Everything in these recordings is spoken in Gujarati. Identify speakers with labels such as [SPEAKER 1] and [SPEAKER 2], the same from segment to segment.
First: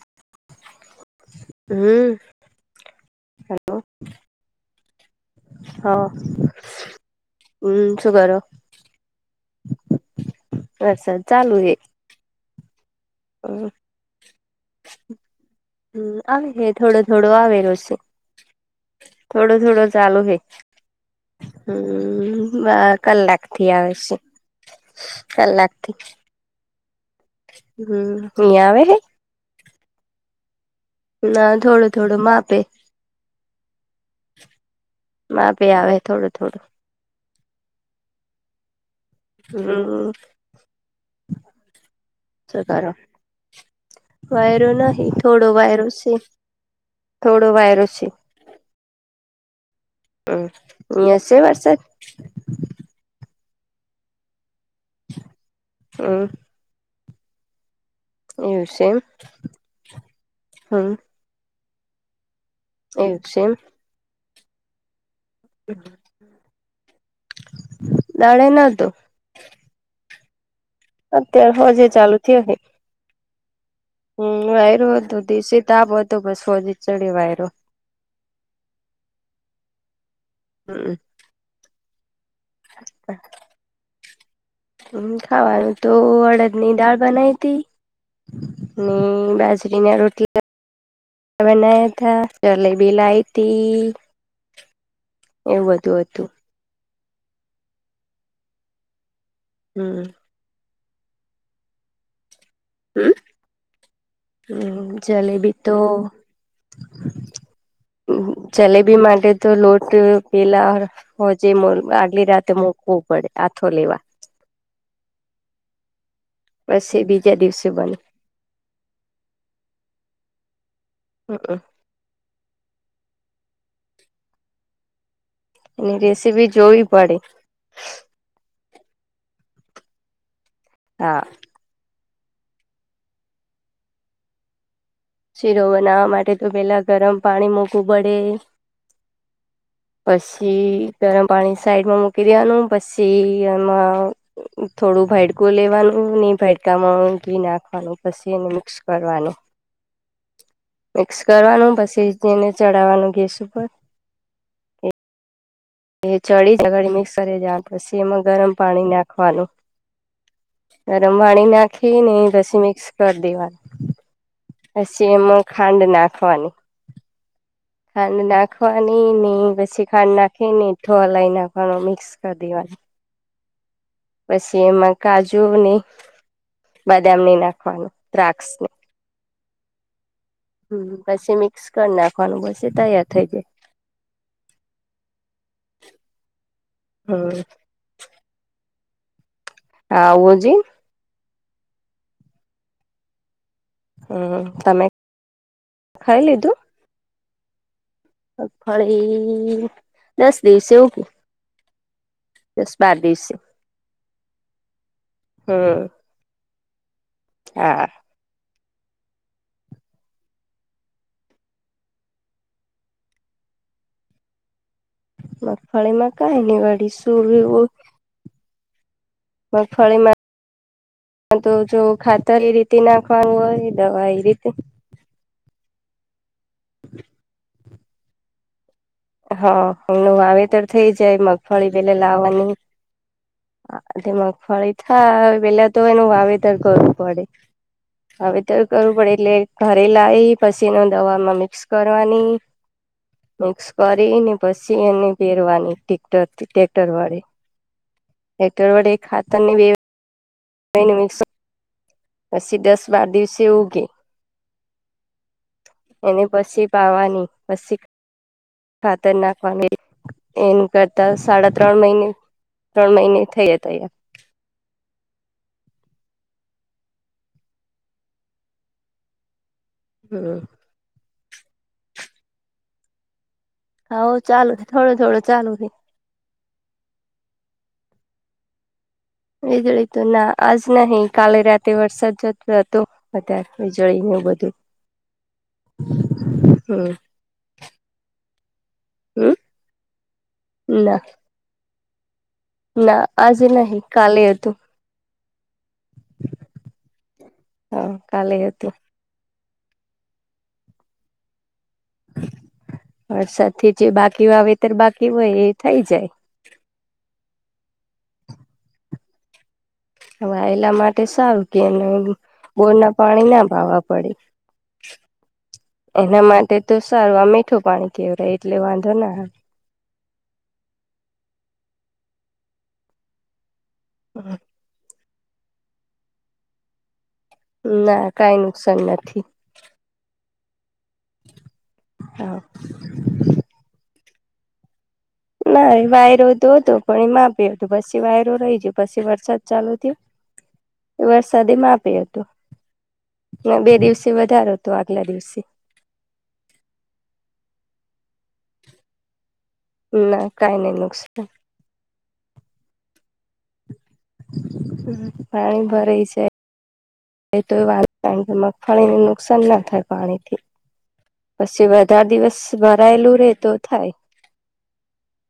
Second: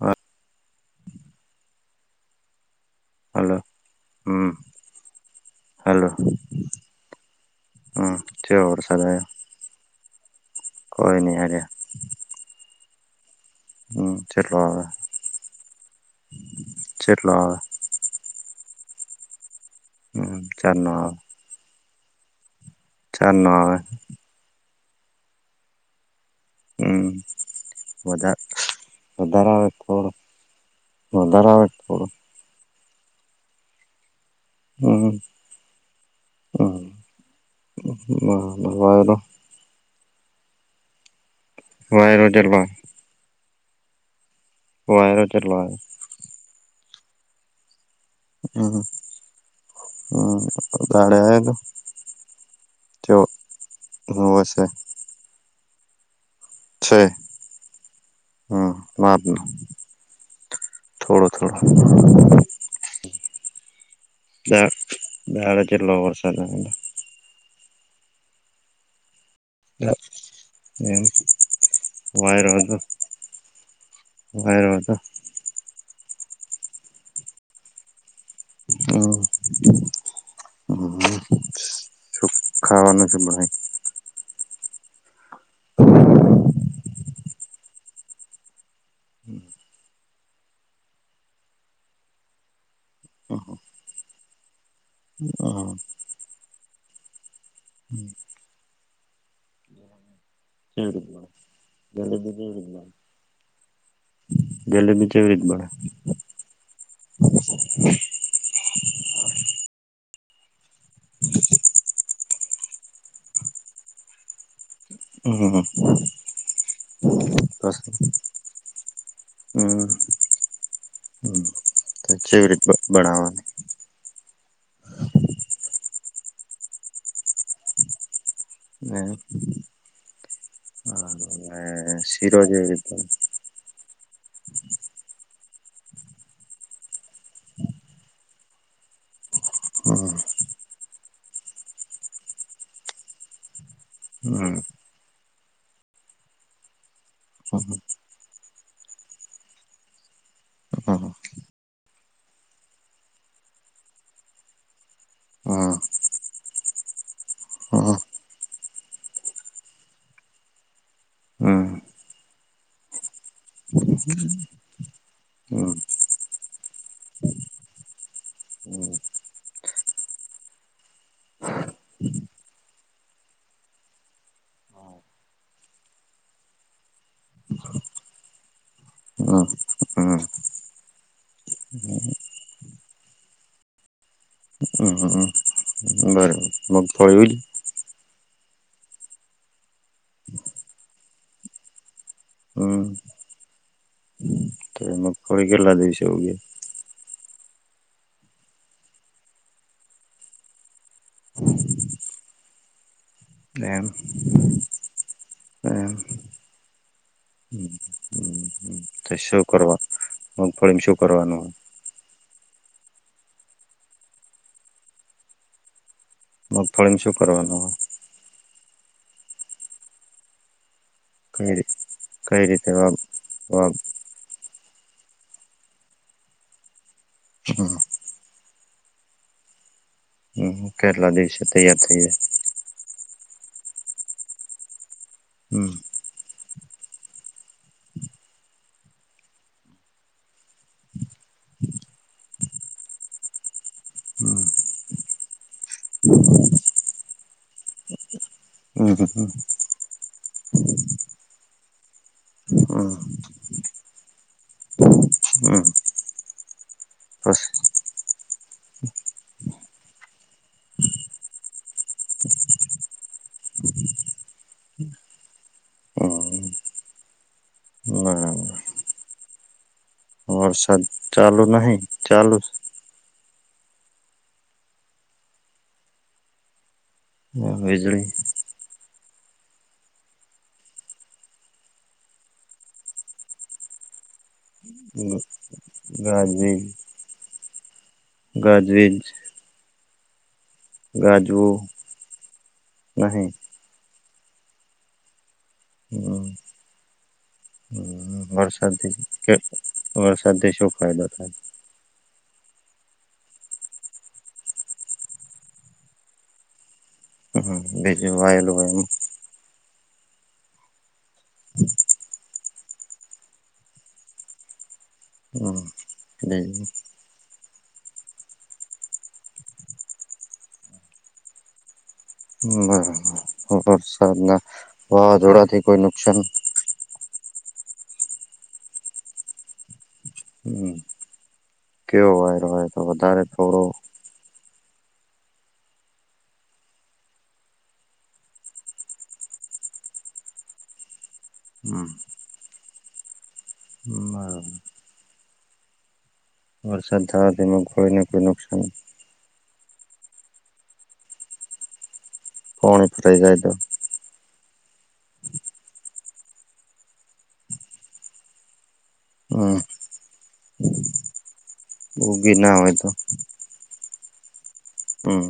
[SPEAKER 1] હા.
[SPEAKER 2] હમ.
[SPEAKER 1] હલો, હ.
[SPEAKER 2] હા
[SPEAKER 1] હલો,
[SPEAKER 2] હમ
[SPEAKER 1] હ. [unintelligible]
[SPEAKER 2] અ સર ચાલુ એે ઓ.
[SPEAKER 1] હમ, ચાલો હ.
[SPEAKER 2] હમ, આવે હ. થોડો થોડો આવેલો છે. થોડું થોડું ચાલુ હે,
[SPEAKER 1] હમ ચાર નો આવે
[SPEAKER 2] હમ બા
[SPEAKER 1] ચાર
[SPEAKER 2] કલાક
[SPEAKER 1] નો
[SPEAKER 2] થી આવે છે, કલાક થી.
[SPEAKER 1] હમ.
[SPEAKER 2] હમ,
[SPEAKER 1] વધા
[SPEAKER 2] અહીયાં આવેે હ.
[SPEAKER 1] વધારે આવે, થોડું વધારે આવે, થોડું.
[SPEAKER 2] માટે.
[SPEAKER 1] હમ
[SPEAKER 2] માપી આવે, થોડું થોડું.
[SPEAKER 1] નાવારો [unintelligible]
[SPEAKER 2] હમ,
[SPEAKER 1] વાયરો ચેટલો આયો
[SPEAKER 2] શકારો. વાયરો નહીં,
[SPEAKER 1] વાયરો
[SPEAKER 2] થોડો
[SPEAKER 1] ચેટલો આયો
[SPEAKER 2] વાયરો છે. થોડો વાયરો છે.
[SPEAKER 1] હમ
[SPEAKER 2] હમ અહિયાં છે
[SPEAKER 1] હમાડ
[SPEAKER 2] વરસાદ
[SPEAKER 1] તો [inaudible] તે હશે.
[SPEAKER 2] હમ
[SPEAKER 1] છે
[SPEAKER 2] એવું
[SPEAKER 1] હમ
[SPEAKER 2] છે એમ
[SPEAKER 1] માપ નો થોડોક થોડા [inaudible]
[SPEAKER 2] એ છે.
[SPEAKER 1] અ [inaudible] વરસાદ
[SPEAKER 2] દાણે ના તો
[SPEAKER 1] એમ
[SPEAKER 2] અત્યારે હોજે ચાલુ થયો હે
[SPEAKER 1] વાયરોંધ. [unintelligible]
[SPEAKER 2] હમ, વાયરો હતું. દિવસે તાપ હતું, બસ ફો ચડીયો વાયરો.
[SPEAKER 1] હમ હ સુ ખાવાનું છે બાઈ. [unintelligible] [inaudible]
[SPEAKER 2] હ ખાવાનું તો અડદ ની દાળ બનાયી હતી. બાજરીને રોટલા બનાયા થા જલેબી લાઇતી એવું બધું હતું. હમ.
[SPEAKER 1] જોમાં ગરે જોમાં.
[SPEAKER 2] હમ. હમ
[SPEAKER 1] કેવી રીત
[SPEAKER 2] જલેબી
[SPEAKER 1] બને?
[SPEAKER 2] તો. જલેબી માટે તો લોટ પેલા હો જે આગલી રાતે મુકવું પડે આાથો લેવા.
[SPEAKER 1] હ.
[SPEAKER 2] પછી બીજ.
[SPEAKER 1] હમ હમ. કેવી રીત બનાવાની
[SPEAKER 2] એની રેસીપી જોવી પડે.
[SPEAKER 1] હમ.
[SPEAKER 2] હા.
[SPEAKER 1] શિરોજધ
[SPEAKER 2] શીરો બનાવવા માટે તો પેલા ગરમ પાણી મૂકવું પડે
[SPEAKER 1] [unintelligible]
[SPEAKER 2] પછી ગરમ પાણી સાઈડમાં મૂકી દેવાનું પછી
[SPEAKER 1] હમ
[SPEAKER 2] એમાં થોડું ભાડકું લેવાનું ને ભાડકામાં ઘી
[SPEAKER 1] હમ
[SPEAKER 2] નાખવાનું પછીને મિક્સ. કરવાનું.
[SPEAKER 1] હમ હમ હમ
[SPEAKER 2] મિક્સ કરવાનું પછીને ચઢાવવાનું ગેસ ઉપર એ ચડી જગળ મિક્સ કરી દે પછી એમાં ગરમ પાણી નાખવાનું. ગરમ પાણી નાખી ને પછી મિક્સ કરી દેવાનું
[SPEAKER 1] હમ.
[SPEAKER 2] પછી એમાં ખાંડ નાખવાની ખાંડ નાખવાની ને પછી ખાંડ નાખી ને એઠો અલાઈ નાખવાનો મિક્સ કરી દેવાનું.
[SPEAKER 1] [unintelligible]
[SPEAKER 2] પછી એમાં કાજુ નહી. બદામ નહી નાખવાની દ્રાક્ષને
[SPEAKER 1] હા.
[SPEAKER 2] હમ પછી મિક્સ કરી નાખવાનું પછી તૈયાર થઇ જાય.
[SPEAKER 1] હ બરા મગફળી
[SPEAKER 2] હમ હ હું હજી.
[SPEAKER 1] હમ.
[SPEAKER 2] હમ
[SPEAKER 1] તો
[SPEAKER 2] તમે.
[SPEAKER 1] મગફળી કેટલા દિવસે
[SPEAKER 2] ખાઈ
[SPEAKER 1] ઉગે?
[SPEAKER 2] લીધું મગફળી દસ દિવસે ઉગે. દસ બાર દિવસે.
[SPEAKER 1] એમ.
[SPEAKER 2] હમ
[SPEAKER 1] એમ હમ
[SPEAKER 2] હા
[SPEAKER 1] હમ, હમ. તો શું કરવા મગફળી શું કરવાનું
[SPEAKER 2] મગફળીમાં કઈ ની
[SPEAKER 1] મગફળીમાં શું કરવાનું
[SPEAKER 2] વળીશુંવું
[SPEAKER 1] હોય
[SPEAKER 2] મગફળીમાં તો
[SPEAKER 1] કઈ રી
[SPEAKER 2] જો
[SPEAKER 1] કઈ
[SPEAKER 2] ખાતરી
[SPEAKER 1] રીતે
[SPEAKER 2] રી
[SPEAKER 1] વાવ
[SPEAKER 2] નાખવાનું
[SPEAKER 1] વાવ
[SPEAKER 2] હોય દવા રી [inaudible] [inaudible] હા હમનું
[SPEAKER 1] હમ
[SPEAKER 2] વાવેતર
[SPEAKER 1] હમ.
[SPEAKER 2] થઈ
[SPEAKER 1] કેટલા
[SPEAKER 2] જાય
[SPEAKER 1] દિવસે
[SPEAKER 2] મગફળી
[SPEAKER 1] તૈયાર
[SPEAKER 2] પેલે
[SPEAKER 1] થઈ જાય
[SPEAKER 2] લાવવાની તે મગફળી થાય પેલા
[SPEAKER 1] હમ
[SPEAKER 2] તો એનું વાવેતર કરવું પડે વાવેતર કરવું પડે એટલે ઘરે લાઈ એ પછી ને દવામાં મિક્સ કરવાની મિક્સ કરીને
[SPEAKER 1] હમ
[SPEAKER 2] પછી એને પેરવાની ટક્ટરથી ટેક્ટર વડે એ તો
[SPEAKER 1] હમ
[SPEAKER 2] વળી
[SPEAKER 1] હમ
[SPEAKER 2] ખાતરની બે [inaudible] પસી દસ
[SPEAKER 1] હમ
[SPEAKER 2] બાર દિવસે ઉગે.
[SPEAKER 1] હમ
[SPEAKER 2] એને પસી પાવાની
[SPEAKER 1] બસ
[SPEAKER 2] પસી ખાતર નાખવાની એન કરતા સાડા ત્રણ મહિને ત્રણ મહિને થયા તૈયાર.
[SPEAKER 1] ના
[SPEAKER 2] હમ
[SPEAKER 1] છ ચાલુ નહીં ચાલુ સ?
[SPEAKER 2] હોવ ચાલુ હે, થોડો થોડો ચાલુ હે.
[SPEAKER 1] હમ વીજળી?
[SPEAKER 2] વીજળી તો ના આજ નહી કાલે રાતે વરસાદ જતો હતો. અતાર વીજળીને એવું બધું.
[SPEAKER 1] હમ ગાજવીજ?
[SPEAKER 2] હમ
[SPEAKER 1] ગાજવીજ?
[SPEAKER 2] હમ ના
[SPEAKER 1] ગાજવું?
[SPEAKER 2] ના
[SPEAKER 1] નહી
[SPEAKER 2] આજે નહીં કાલે હતું.
[SPEAKER 1] હમ
[SPEAKER 2] હા
[SPEAKER 1] હમ
[SPEAKER 2] કાલે હતું
[SPEAKER 1] વરસાદથી કે વરસાદથી શું ફાયદો થાય?
[SPEAKER 2] વરસાદથી જે બાકી વાવેતર બાકી હોય એ થઇ જાય.
[SPEAKER 1] હમ જે જે વાયેલું હોય એમ?
[SPEAKER 2] વાયેલા માટે સારું કે એને એમ બોરના પાણી ના પાવા પડે.
[SPEAKER 1] હમ
[SPEAKER 2] એના માટે તો સારું આ મીઠું પાણી કેવર એટલે વાંધો ના આવે.
[SPEAKER 1] હમ બરોબર વરસાદના
[SPEAKER 2] આવે
[SPEAKER 1] વાવાઝોડાથી કોઈ નુકસાન?
[SPEAKER 2] ના કાઈ નુકસાન નથી.
[SPEAKER 1] હમ કેવો
[SPEAKER 2] હા
[SPEAKER 1] વાયરો આયો તો વધારે થોડો?
[SPEAKER 2] ના એ વાયરો તો હતો પણ એ માપે હતો પસી વાયરો રહી જયો પસી વરસાદ ચાલુ થયો. વરસાદે માપે
[SPEAKER 1] હમ
[SPEAKER 2] હતો. હમણાં બે દિવસે
[SPEAKER 1] બરાબર
[SPEAKER 2] વધાર હતો આગલા દિવસે.
[SPEAKER 1] વરસાદ થયો તેમાં કોઈ ને કોઈ નુકસાન?
[SPEAKER 2] ના કાઈ નહીં નુકસાન.
[SPEAKER 1] પોણી ભરાઈ જાય તો?
[SPEAKER 2] હમ પાણી ભરાઈ જાય એતો વાત તાનથી મગફળીને નુકસાન
[SPEAKER 1] હમ
[SPEAKER 2] ના થાય પાણીથી પસી વર વધાર
[SPEAKER 1] ઉગી
[SPEAKER 2] દિવસ
[SPEAKER 1] ના હોય તો
[SPEAKER 2] ભરાયેલું રે તો થાય.
[SPEAKER 1] હમ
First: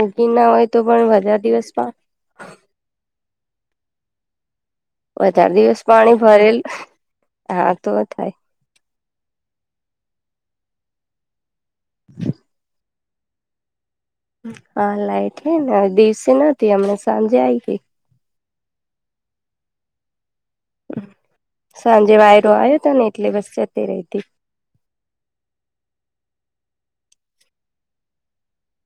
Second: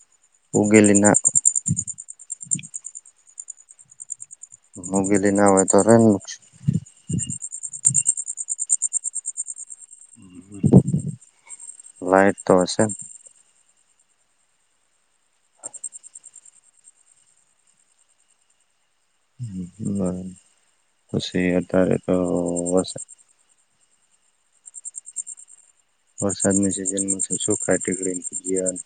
[SPEAKER 2] ઉગી ના હોય તો
[SPEAKER 1] ઉગેલી
[SPEAKER 2] પણ
[SPEAKER 1] ના
[SPEAKER 2] વધારે દિવસમાં.
[SPEAKER 1] ઉગેલી ના
[SPEAKER 2] વધાર
[SPEAKER 1] હોય
[SPEAKER 2] દિવસ
[SPEAKER 1] તો રે
[SPEAKER 2] પાણી ભરેલ હા તો થાય.
[SPEAKER 1] લાઈટ તો હશે ન?
[SPEAKER 2] અ લાઈટ હે ને દિવસે નતી હમણે સાંજે આઈ ગઈ.
[SPEAKER 1] બ પશી અતારે તો બસ
[SPEAKER 2] [inaudible] તે રેહતી
[SPEAKER 1] વરસાદની સીઝનમાં શું ખાય ટિકડીને ભજિયાને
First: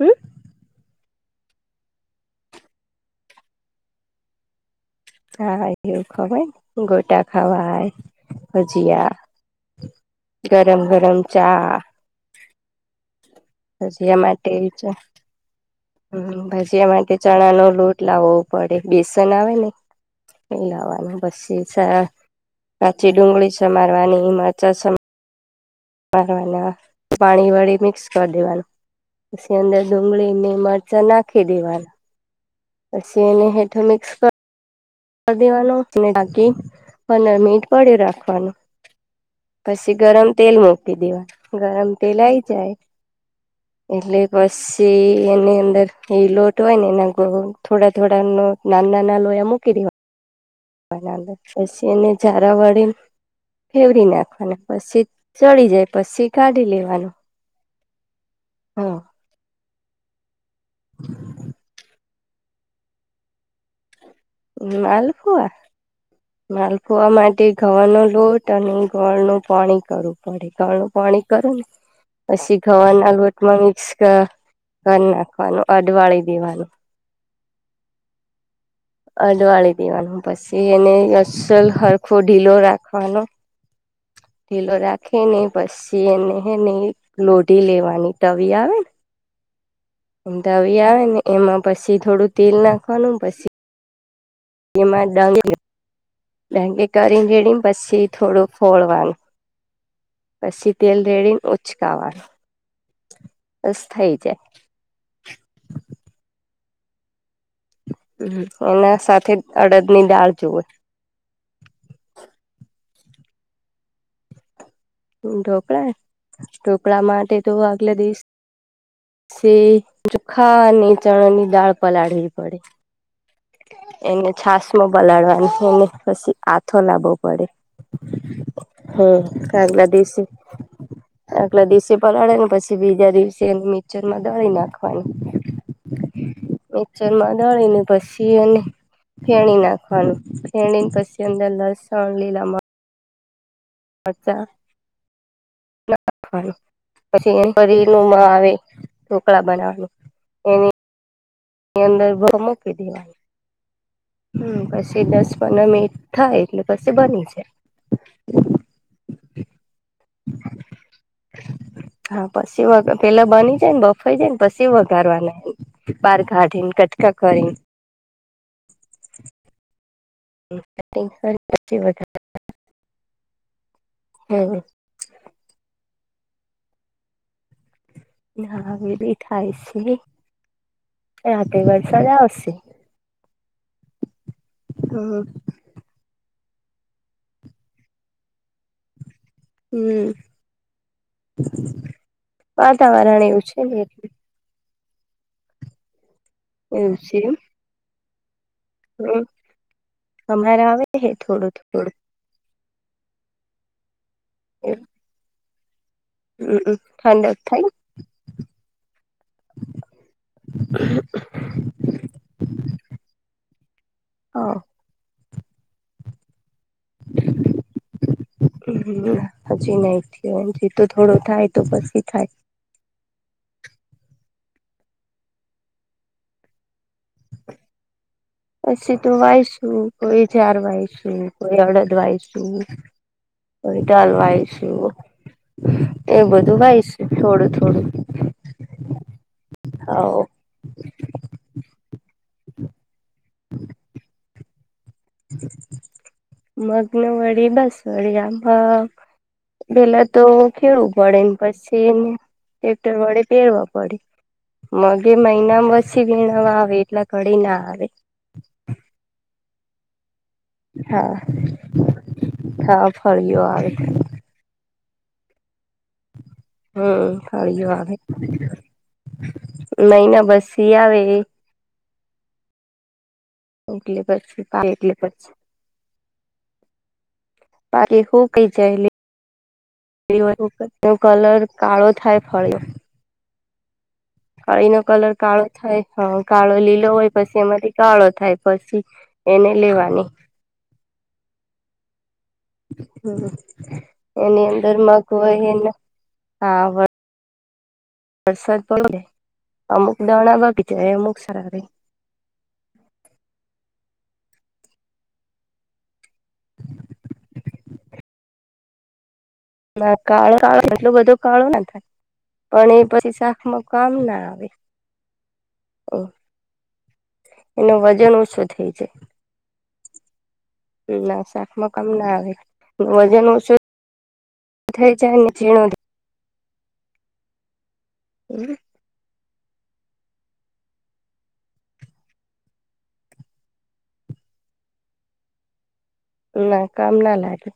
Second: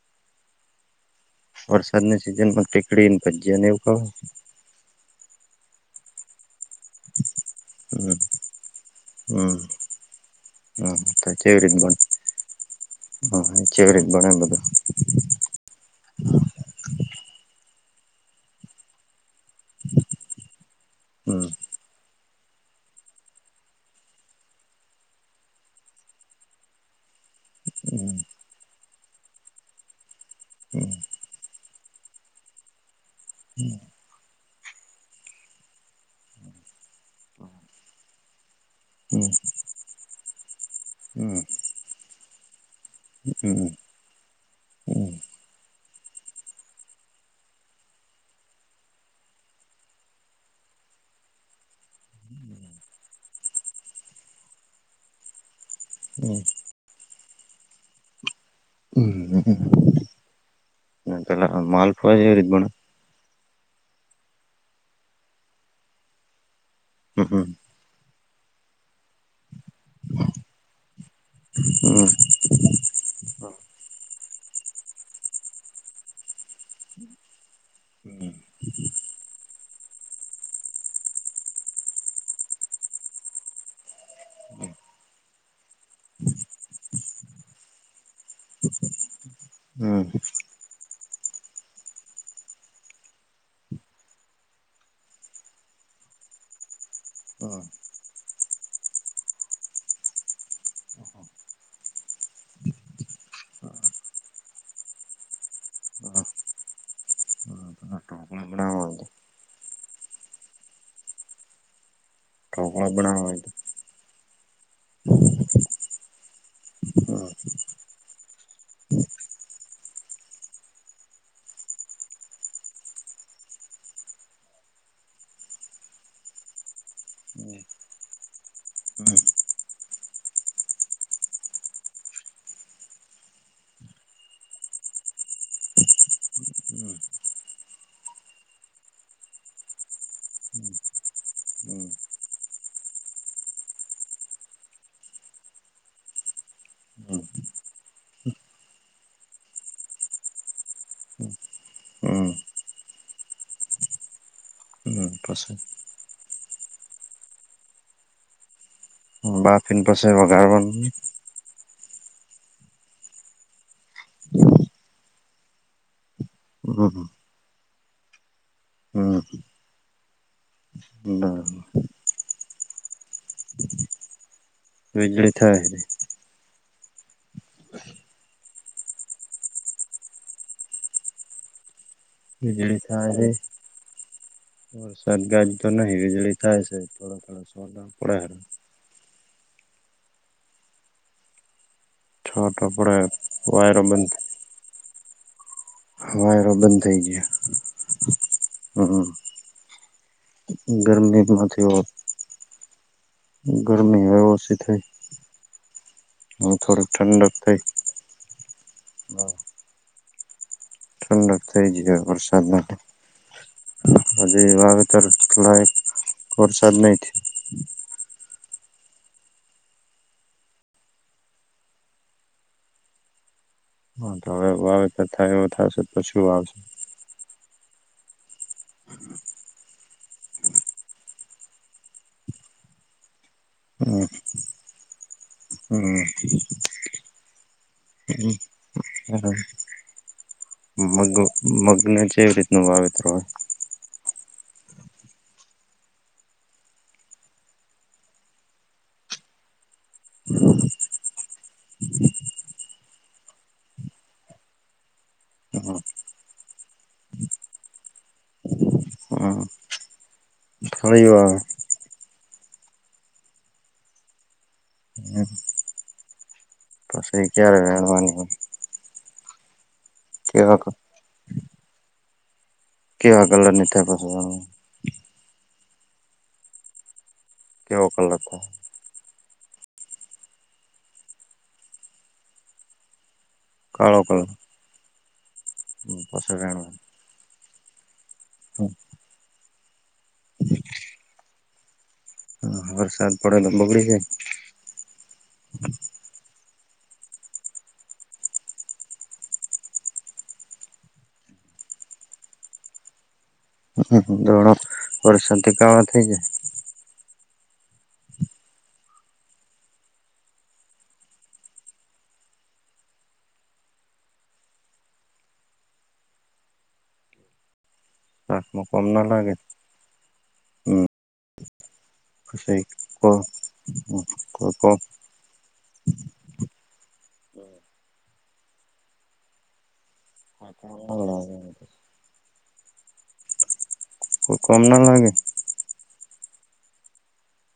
[SPEAKER 2] હમ?
[SPEAKER 1] વરસાદ ની સીઝન માં ટીકડીને ભજીયા ને એવુ ખાવ
[SPEAKER 2] હ એવુ ખવાય ગોટા ખાવાય
[SPEAKER 1] હમ
[SPEAKER 2] ભજિયા.
[SPEAKER 1] હમ.
[SPEAKER 2] ગરમ ગરમ. ચા
[SPEAKER 1] ચેરીત ચવરીત
[SPEAKER 2] ભજીયા
[SPEAKER 1] બણે
[SPEAKER 2] માટે
[SPEAKER 1] બધું.
[SPEAKER 2] હમ ભજીયા માટે ચણા નો લોટ લાવવો પડે બેસન આવે ને. એ લાવવાનું
[SPEAKER 1] હમ
[SPEAKER 2] પછી કાચી ડુંગળી સમારવાની મરચા સમા. મારવાના પાણી વળી મિક્સ
[SPEAKER 1] હમ
[SPEAKER 2] કરી દેવાનું. પછી અંદર ડુંગળી ને
[SPEAKER 1] હમ
[SPEAKER 2] મરચા નાખી દેવાના. પછી એને
[SPEAKER 1] હમ
[SPEAKER 2] હેઠું મિક્સ કર. દેવાનું બાકી પંદર મિનિટ પડ્યું રાખવાનું.
[SPEAKER 1] હમ.
[SPEAKER 2] પછી ગરમ તેલ મૂકી દેવા ગરમ તેલ આઈ જાય.
[SPEAKER 1] હમ.
[SPEAKER 2] એટલે પછી એની અંદર એ લોટ હોય ને એના થોડા થોડાનો. ના ના લોએ મૂકી દેવાના હોય. પછીને ઝારાવાળે. ફેવરી નાખવાના પછી ચડી જાય પછી
[SPEAKER 1] હમ
[SPEAKER 2] કાઢી લેવાનું. હા.
[SPEAKER 1] હમ હ
[SPEAKER 2] [inaudible]
[SPEAKER 1] માલપુઆ પણ.
[SPEAKER 2] માલપુઆ માલપુઆ
[SPEAKER 1] હમ
[SPEAKER 2] માટે ઘવા નો લોટ અને ગોળ નૉ પાણી કરવું પડે ગોળ નું પાણી કરે ને.
[SPEAKER 1] હમ
[SPEAKER 2] અી ઘવા ના લોટ મિક્સ કર. ઘર નાખવાનું અઢવાળી દેવાનું.
[SPEAKER 1] હ.
[SPEAKER 2] અઢવાળી દેવાનું પછી એને. સલ હરખો ઢીલો રાખવાનો. ઢીલો રાખી નેહી પછી એને હેને લોઢી લેવાની તવી આવે ને.
[SPEAKER 1] હમ
[SPEAKER 2] તવી આવે ને એમાં પછી થોડું તેલ નાખવાનું પછી. એમાં ડાંગ. લંગે કરીનેેડીને પછી થોડુંક ફોળવાનું. પછી તેલ ધળમ ઓચકાવા. બસ થઈ જાય.
[SPEAKER 1] હા. બનાવવા
[SPEAKER 2] એના
[SPEAKER 1] હોય તો
[SPEAKER 2] સાથે અડદ ની દાળ જોવે.
[SPEAKER 1] ઢોકળ બનાવવા હોય તો.
[SPEAKER 2] ઢોકળા ઢોકળા
[SPEAKER 1] હમ
[SPEAKER 2] માટે તો આગલે દિવસ. તે ચોખ્ખા ને ચણાની દાળ પલાળવી પડે. એને છાસમાં પલાડવાની એને પછી આથો લાવવો પડે. હમ કગલા દેશ. [unintelligible] આગલા દિવસે પલાળે ને, પછી બીજા દિવસે મિક્ચરમાં દળી નાખવાની.
[SPEAKER 1] હા. [inaudible]
[SPEAKER 2] મિકચર માં દળી ને પછી અને ફેણી નાખવાનું, ફેણી પછી અંદર લસણ, લીલા અચ્છા ના [unintelligible] પછી એ પરીર નું આવે ઢોકળા બનાવવાનું એ એની અંદર
[SPEAKER 1] હમ
[SPEAKER 2] બર મૂકી દેવાનુ હમ પછી દસ
[SPEAKER 1] પછી
[SPEAKER 2] પંદર મિનિટ થાય એટલે પછી બની જાય
[SPEAKER 1] બાફી ને પસે વગાર નો
[SPEAKER 2] હા પછી વ પેલા બની જાય ને બફાઈ જાય ને પછી વગારવાનાને પાર હાડન
[SPEAKER 1] હમ
[SPEAKER 2] કટકા કરી
[SPEAKER 1] હમ
[SPEAKER 2] હમ. [unintelligible]
[SPEAKER 1] વીજળી થાય.
[SPEAKER 2] હવે થાય છે. રાત્રે વરસાદ આવશે.
[SPEAKER 1] વીજળી [unintelligible]
[SPEAKER 2] હમ
[SPEAKER 1] વરસાદ ગાજ તો નહીં વીજળી થાય છે.
[SPEAKER 2] હમ. [unintelligible]
[SPEAKER 1] છોટો પડે
[SPEAKER 2] વાતાવરણ એવું છે ને,
[SPEAKER 1] વાયરો
[SPEAKER 2] એટલે.
[SPEAKER 1] બંધ વાયરો બંધ થઇ
[SPEAKER 2] એવું છે
[SPEAKER 1] ગયો.
[SPEAKER 2] એમ
[SPEAKER 1] [unintelligible] હમ,
[SPEAKER 2] અમારે આવે હે થોડું
[SPEAKER 1] ગરમીમાંથી ઓ
[SPEAKER 2] થોડું
[SPEAKER 1] ગરમી હ ઓછી થઈ. હવે
[SPEAKER 2] હમ
[SPEAKER 1] થોડીક
[SPEAKER 2] ઠંડ જ થાય.
[SPEAKER 1] હા. [unintelligible] ઠંડક થઈ જાય, વરસાદ માટે
[SPEAKER 2] થઈ
[SPEAKER 1] હજી. તો વરસાદ નહીં થાય.
[SPEAKER 2] હજી ન જતો, થોડો થાય તો પછી થાય.
[SPEAKER 1] વે વાવે તો થાય, એવો થશે તો શું વાવશે?
[SPEAKER 2] પછી તો વાયશું, કોઈ ચાર વાયસું, કોઈ અડદ વાયશું. કોઈ
[SPEAKER 1] મગ
[SPEAKER 2] દાળ વાવીશું. એ બધું વાવીશું છે, થોડું થોડું.
[SPEAKER 1] હ.
[SPEAKER 2] આવ
[SPEAKER 1] [unintelligible] મગ મગને જેવી રીતનું વાવેતર હોય.
[SPEAKER 2] મગ્ન વડી બાસવડી આમાં [unintelligible] પેલા તો ખેડવું પડેને, પછીને ટેક્ટર વડે પહેરવા પડે. મ બે મહિનામાં પછી વણવા આવે, એટલા ઘડી ના આવે.
[SPEAKER 1] હા.
[SPEAKER 2] હા હા, ફરીયો આવ્યો.
[SPEAKER 1] હમ.
[SPEAKER 2] હમ, સારી વાત
[SPEAKER 1] વેણવાની હોય
[SPEAKER 2] નહીં ના, બસ
[SPEAKER 1] કેવા
[SPEAKER 2] આવે.
[SPEAKER 1] કેવાગલલે નિીઠ્યા પાછ [unintelligible]
[SPEAKER 2] હા.
[SPEAKER 1] કેવો
[SPEAKER 2] બહારી
[SPEAKER 1] કલર થાય
[SPEAKER 2] સુકાઈ ચાલી. નો કલર કાળો થાય ફળ.
[SPEAKER 1] કરો, કરો.
[SPEAKER 2] કળીનો કલર કાળો થાય હા, કાળો
[SPEAKER 1] વેણ
[SPEAKER 2] લીલો હોય પછી અમારે સળો થાય, પછી એ ની લેવાની.
[SPEAKER 1] વરસાદ પડે તો બગડી જાય
[SPEAKER 2] એની અંદર મગ વહીને વરસાદ પડે તો, અમુક દાણા બગડી જાય ને, અમુક સારા રહે.
[SPEAKER 1] હ હ દરો પર શાંત ક થઈ જાય
[SPEAKER 2] ના કાળો કાળો એટલું બધું કાળો ના થાય પણ એ પછી શાકમાં કામ ના આવે. ઓ એનું વજન ઓછું થઈ
[SPEAKER 1] કામ
[SPEAKER 2] જાય
[SPEAKER 1] ના લાગે. હમ
[SPEAKER 2] ના, શાકમાં કામ ના આવે.
[SPEAKER 1] પછી કો
[SPEAKER 2] વજન ઓછું
[SPEAKER 1] કો
[SPEAKER 2] થઈ જાયને, ચીણો. એમ.
[SPEAKER 1] હા. કોઈ કમ ના લાગે
[SPEAKER 2] ના કામ ના લાગે